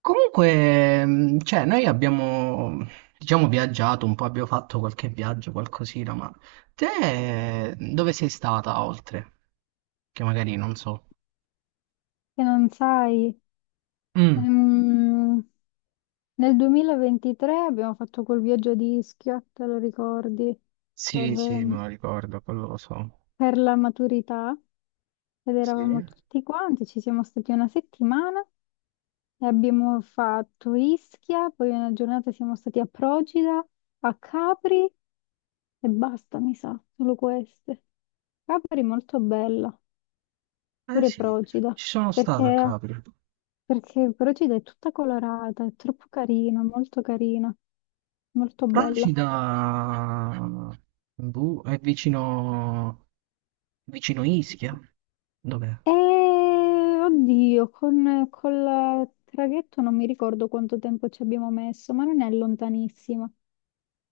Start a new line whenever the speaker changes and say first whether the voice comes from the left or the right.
right: Comunque, cioè, noi abbiamo, diciamo, viaggiato un po', abbiamo fatto qualche viaggio, qualcosina, ma te dove sei stata oltre? Che magari non so.
left: Che non sai,
right: Mm,
left: ehm, nel 2023 abbiamo fatto quel viaggio di Ischia, te lo ricordi, per,
right: sì, sì, me
left: ehm,
right: lo ricordo, quello lo so.
left: per la maturità, ed
right: Sì?
left: eravamo
right: Eh
left: tutti quanti, ci siamo stati 1 settimana e abbiamo fatto Ischia, poi una giornata siamo stati a Procida, a Capri e basta, mi sa, solo queste. Capri molto bella, pure
right: sì,
left: Procida,
right: ci sono stato a
left: perché
right: Capri.
left: Perché però ci dai tutta colorata, è troppo carina, molto bella.
right: Procida, boh, è vicino, vicino Ischia. Dov'è?
left: E oddio, col traghetto non mi ricordo quanto tempo ci abbiamo messo, ma non è lontanissima,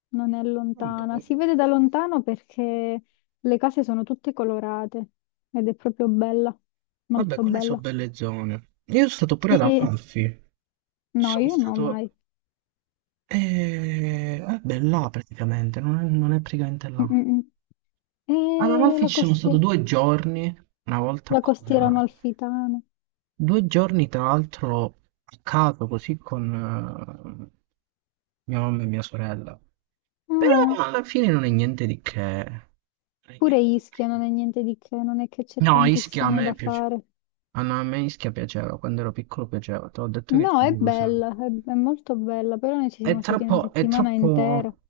left: non è lontana.
right: Vabbè,
left: Si vede da lontano perché le case sono tutte colorate ed è proprio bella,
right: vabbè,
left: molto
right: quelle sono
left: bella.
right: belle zone. Io sono stato pure ad
left: Sì,
right: Amalfi.
left: no,
right: Sono
left: io no
right: stato...
left: mai.
right: Vabbè, là praticamente, non è. Praticamente
left: Mm,
right: là.
left: mm,
right: Ad
left: mm. E
right: Amalfi ci sono stato due giorni, una volta
left: la
right: con...
left: costiera
right: eh,
left: amalfitana.
right: Due giorni tra l'altro a caso, così con mia mamma e mia sorella.
left: Ah.
right: Però alla fine non è niente di che. Non è
left: Pure
right: niente di
left: Ischia
right: che.
left: non è niente di che, non è che c'è
right: No, Ischia a
left: tantissimo
right: me
left: da
right: piace.
left: fare.
right: Ah, no, a me Ischia piaceva, quando ero piccolo piaceva, te l'ho detto che ci
left: No, è
right: andavo
left: bella,
right: sempre.
left: è molto bella, però noi ci
right: È
left: siamo stati una
right: troppo, è
left: settimana intera.
right: troppo,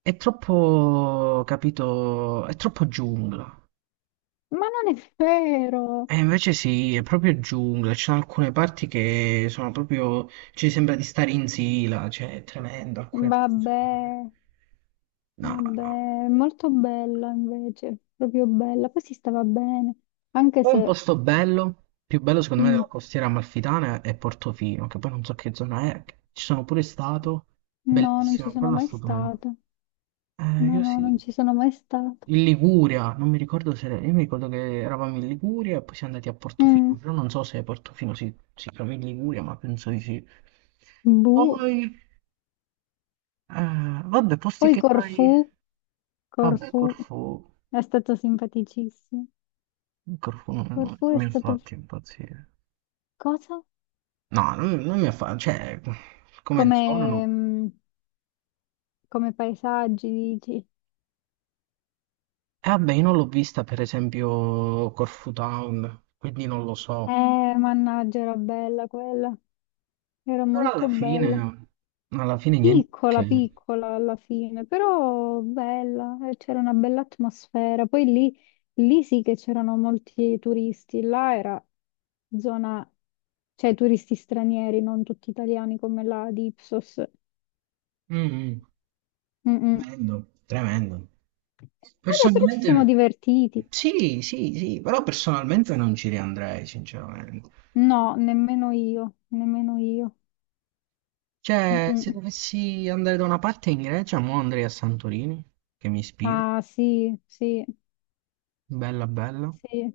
right: è troppo, capito, è troppo giungla.
left: Ma non è vero!
right: E invece sì, è proprio giungla, ci sono alcune parti che sono proprio, ci sembra di stare in Sila, cioè è tremendo.
left: Vabbè,
right: No, no.
left: vabbè, è molto bella invece, proprio bella. Poi si stava bene, anche
right: Poi un
left: se
right: posto bello, più bello secondo me
left: mm,
right: della costiera amalfitana è Portofino, che poi non so che zona è, ci sono pure stato,
left: no, non ci
right: bellissimo,
left: sono
right: quello è
left: mai
right: stupendo.
left: stata. No,
right: Io
left: no, non
right: sì.
left: ci sono mai stata.
right: In Liguria, non mi ricordo se... Io mi ricordo che eravamo in Liguria e poi siamo andati a
left: Mm,
right: Portofino, però non so se Portofino si chiama in Liguria, ma penso di sì.
left: boh.
right: Poi, vabbè, posti
left: Poi
right: che fai.
left: Corfù,
right: Vabbè,
left: Corfù
right: Corfu.
left: è stato simpaticissimo.
right: Corfu non
left: Corfù è
right: mi ha
left: stato...
right: fatto impazzire.
left: Cosa?
right: No, non mi ha fatto. Cioè,
left: Come,
right: come zona no.
left: mm, come paesaggi, dici?
right: E vabbè, io non l'ho vista, per esempio, Corfu Town, quindi non lo so.
left: Mannaggia, era bella quella. Era
right: Però
left: molto
right: alla
left: bella.
right: fine. Alla fine niente
left: Piccola,
right: che.
left: piccola alla fine, però bella. C'era una bella atmosfera. Poi lì, lì sì che c'erano molti turisti. Là era zona, cioè turisti stranieri, non tutti italiani come la di Ipsos.
right: Mh-mh.
left: Mm-mm.
right: Tremendo, tremendo.
left: Vabbè, però ci siamo
right: Personalmente
left: divertiti.
right: sì, sì, sì, però personalmente non ci riandrei sinceramente.
left: No, nemmeno io, nemmeno io. Mm,
right: Cioè, se
left: mm.
right: dovessi andare da una parte in Grecia, mo andrei a Santorini, che mi ispira,
left: Ah, sì, sì,
right: bella bella.
left: sì.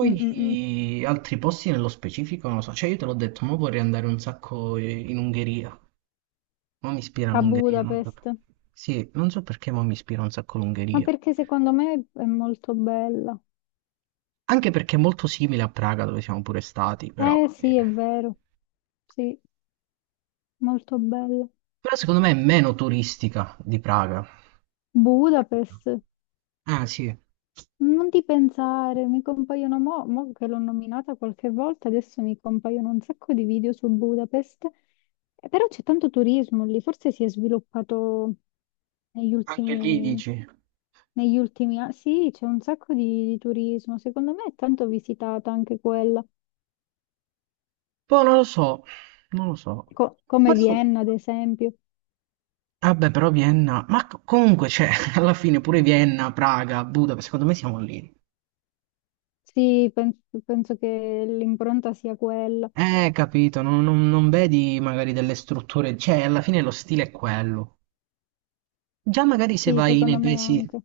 left: Mm, mm, mm.
right: altri posti nello specifico non lo so, cioè io te l'ho detto, mo vorrei andare un sacco in Ungheria, mo mi ispira
left: A
right: l'Ungheria, non so
left: Budapest.
right: per- Sì, non so perché mo mi ispira un sacco
left: Ma
right: l'Ungheria.
left: perché secondo me è molto bella.
right: Anche perché è molto simile a Praga dove siamo pure stati, però...
left: Eh
right: eh.
left: sì, è vero. Sì, molto bella.
right: Però secondo me è meno turistica di Praga. Capito?
left: Budapest.
right: Ah sì,
left: Non ti pensare, mi compaiono mo che l'ho nominata qualche volta, adesso mi compaiono un sacco di video su Budapest. Però c'è tanto turismo lì, forse si è sviluppato negli
right: anche lì
left: ultimi,
right: dici.
left: negli ultimi anni. Sì, c'è un sacco di, turismo, secondo me è tanto visitata anche quella,
right: Poi non lo so, non lo so.
left: Come
right: Forse.
left: Vienna ad esempio.
right: Vabbè, però Vienna, ma comunque c'è, alla fine pure Vienna, Praga, Budapest, secondo me siamo lì.
left: Sì, penso, penso che l'impronta sia quella.
right: Capito, non vedi magari delle strutture, cioè alla fine lo stile è quello. Già magari
left: Sì, secondo me anche.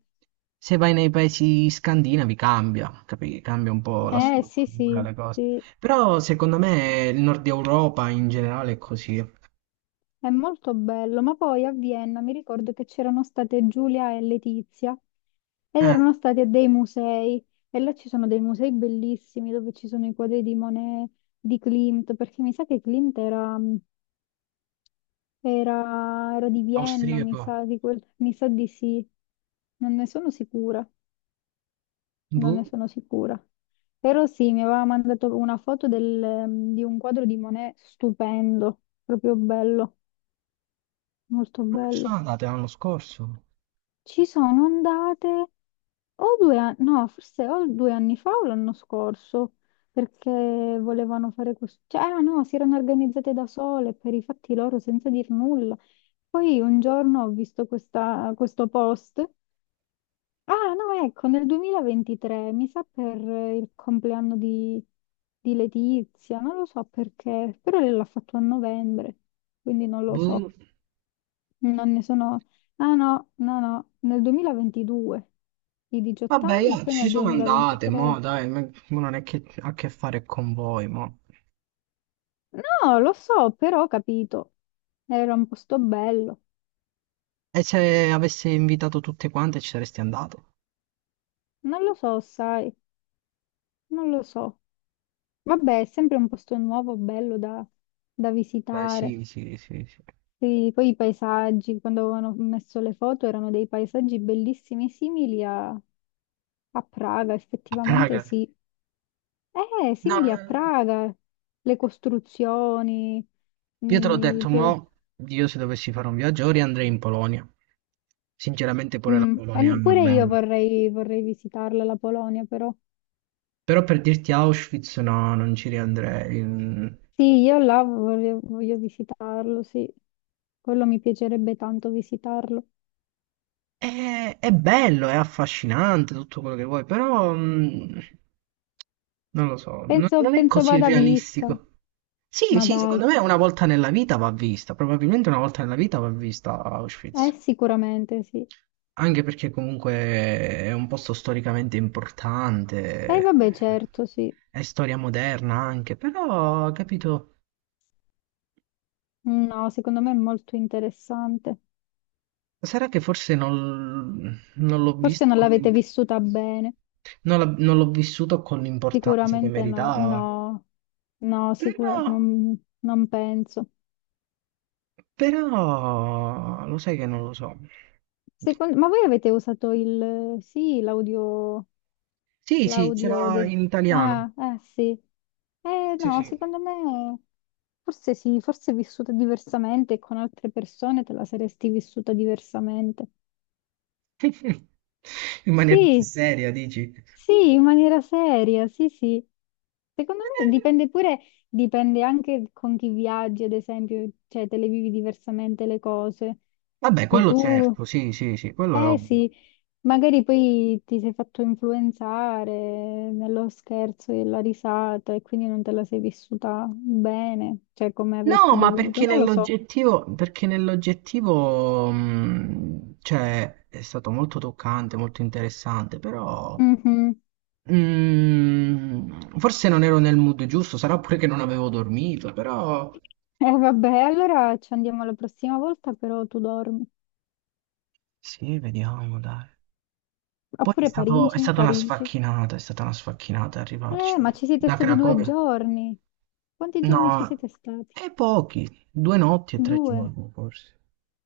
right: se vai nei paesi scandinavi cambia, capi? Cambia un po' la
left: Sì,
right: struttura,
left: sì,
right: le cose.
left: sì.
right: Però secondo me il nord Europa in generale è così.
left: È molto bello, ma poi a Vienna mi ricordo che c'erano state Giulia e Letizia ed
right: Eh,
left: erano stati a dei musei, e là ci sono dei musei bellissimi dove ci sono i quadri di Monet, di Klimt, perché mi sa che Klimt era di Vienna, mi
right: austriaco.
left: sa di, quel- mi sa di sì, non ne sono sicura, non ne
right: Boh,
left: sono sicura. Però sì, mi aveva mandato una foto di un quadro di Monet stupendo, proprio bello, molto
right: non ci sono
left: bello.
right: andate l'anno scorso.
left: Ci sono andate o 2 anni, no, forse o 2 anni fa o l'anno scorso, perché volevano fare questo, cioè, ah, no, si erano organizzate da sole per i fatti loro senza dir nulla. Poi un giorno ho visto questo post. Ah, no, ecco, nel 2023, mi sa per il compleanno di Letizia, non lo so perché, però lei l'ha fatto a novembre, quindi non lo so.
right: Boh.
left: Non ne sono... Ah no, no, no, nel 2022, i 18
right: Vabbè,
left: anni, e
right: io
left: poi
right: ci
left: nel
right: sono andate,
left: 2023.
right: mo dai, ma non è che ha a che fare con voi, mo.
left: No, lo so, però ho capito. Era un posto bello.
right: E se avessi invitato tutte quante ci saresti andato?
left: Non lo so, sai, non lo so. Vabbè, è sempre un posto nuovo, bello da, da
right: Beh,
left: visitare.
right: sì, sì, sì, sì.
left: Sì, poi i paesaggi, quando avevano messo le foto, erano dei paesaggi bellissimi, simili a, Praga,
right: A
left: effettivamente
right: Praga.
left: sì.
right: No,
left: Simili a Praga, le costruzioni,
right: io te l'ho detto, mo,
left: pure,
right: io se dovessi fare un viaggio ora andrei in Polonia. Sinceramente pure la Polonia è
left: e
right: una
left: pure io
right: bella.
left: vorrei visitarla la Polonia, però.
right: Però per dirti Auschwitz no, non ci riandrei.
left: Sì, io là voglio visitarlo, sì. Quello mi piacerebbe tanto visitarlo.
right: È bello, è affascinante tutto quello che vuoi, però non lo so, non,
left: Penso,
right: non è
left: penso
right: così
left: vada vista,
right: realistico. Sì,
left: ma
right: sì,
left: dai,
right: secondo me una volta nella vita va vista, probabilmente una volta nella vita va vista Auschwitz.
left: sicuramente sì.
right: Anche perché comunque è un posto storicamente
left: E
right: importante,
left: vabbè, certo, sì.
right: è storia moderna anche, però, capito,
left: No, secondo me è molto interessante.
right: sarà che forse non, non l'ho
left: Forse
right: visto
left: non l'avete
right: con-
left: vissuta bene.
right: non l'ho non l'ho vissuto con l'importanza che
left: Sicuramente no,
right: meritava.
left: no, no, sicura-
right: Però,
left: non, non penso.
right: però, lo sai che non lo so.
left: Ma voi avete usato il, sì, l'audio,
right: Sì, sì,
left: l'audio
right: c'era
left: de-
right: in italiano.
left: Ah, eh sì. Eh
right: Sì,
left: no,
right: sì.
left: secondo me forse sì, forse è vissuta diversamente e con altre persone te la saresti vissuta diversamente.
right: In maniera più
left: Sì,
right: seria, dici?
left: sì, in maniera seria, sì, sì. Secondo me dipende pure, dipende anche con chi viaggi, ad esempio, cioè te le vivi diversamente le cose.
right: Vabbè,
left: Se
right: quello
left: tu,
right: certo, sì, sì, sì, quello è
left: eh
right: ovvio.
left: sì, magari poi ti sei fatto influenzare nello scherzo e la risata e quindi non te la sei vissuta bene, cioè come
right: No,
left: avresti
right: ma
left: dovuto,
right: perché
left: non lo so.
right: nell'oggettivo, cioè, è stato molto toccante, molto interessante, però
left: Mhm.
right: forse non ero nel mood giusto, sarà pure che non avevo dormito, però
left: Eh vabbè, allora ci andiamo la prossima volta, però tu dormi.
right: sì, vediamo, dai. Poi
left: Oppure
right: è
left: Parigi,
right: stata una
left: Parigi.
right: sfacchinata, è stata una sfacchinata arrivarci.
left: Ma ci siete
right: Da
left: stati due
right: Cracovia?
left: giorni. Quanti giorni ci
right: No,
left: siete stati?
right: e pochi, due notti e tre
left: Due.
right: giorni forse.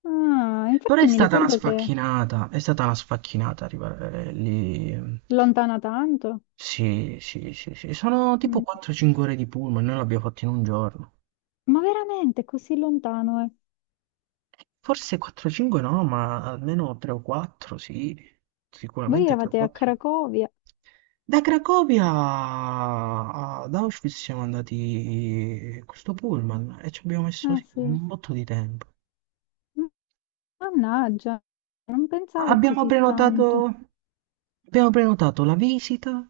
left: Ah,
right: Però
left: infatti
right: è
left: mi
right: stata una
left: ricordo che è
right: sfacchinata, è stata una sfacchinata arrivare lì.
left: lontana tanto.
right: Sì, sì, sì, sì. Sono tipo
left: Mm.
right: 4-5 ore di pullman, noi l'abbiamo fatto in un giorno.
left: Ma veramente così lontano, eh?
right: Forse 4-5 no, ma almeno 3 o 4, sì.
left: Voi
right: Sicuramente 3 o
left: eravate a
right: 4.
left: Cracovia.
right: Da Cracovia ad Auschwitz siamo andati con questo pullman e ci abbiamo messo
left: Eh
right: sì,
left: sì.
right: un botto di tempo.
left: M- Mannaggia, non pensavo
right: Abbiamo
left: così tanto.
right: prenotato, abbiamo prenotato la visita,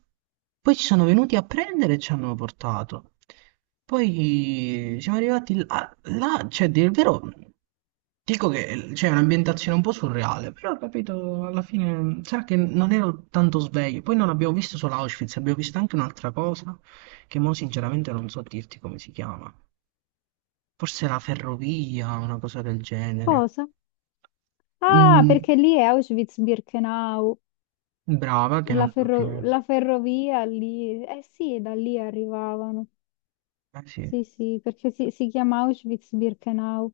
right: poi ci sono venuti a prendere e ci hanno portato. Poi siamo arrivati là, cioè, a dire il vero, dico che c'è un'ambientazione un po' surreale, però capito, alla fine, sarà che non ero tanto sveglio. Poi non abbiamo visto solo Auschwitz, abbiamo visto anche un'altra cosa, che mo sinceramente non so dirti come si chiama. Forse la ferrovia, una cosa del genere.
left: Cosa? Ah,
right: Mm,
left: perché lì è Auschwitz-Birkenau,
right: brava, che non so che.
left: la ferrovia lì. Eh sì, da lì arrivavano.
right: Ah sì,
left: Sì, sì, perché si chiama Auschwitz-Birkenau.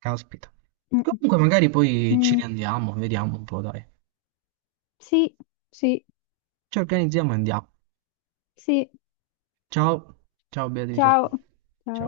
right: caspita.
left: Mm, mm.
right: Comunque magari poi ci
left: Mm,
right: riandiamo, vediamo un po', dai.
left: sì, sì,
right: Ci organizziamo e andiamo.
left: sì.
right: Ciao, ciao Beatrice.
left: Ciao. Ciao.
right: Ciao.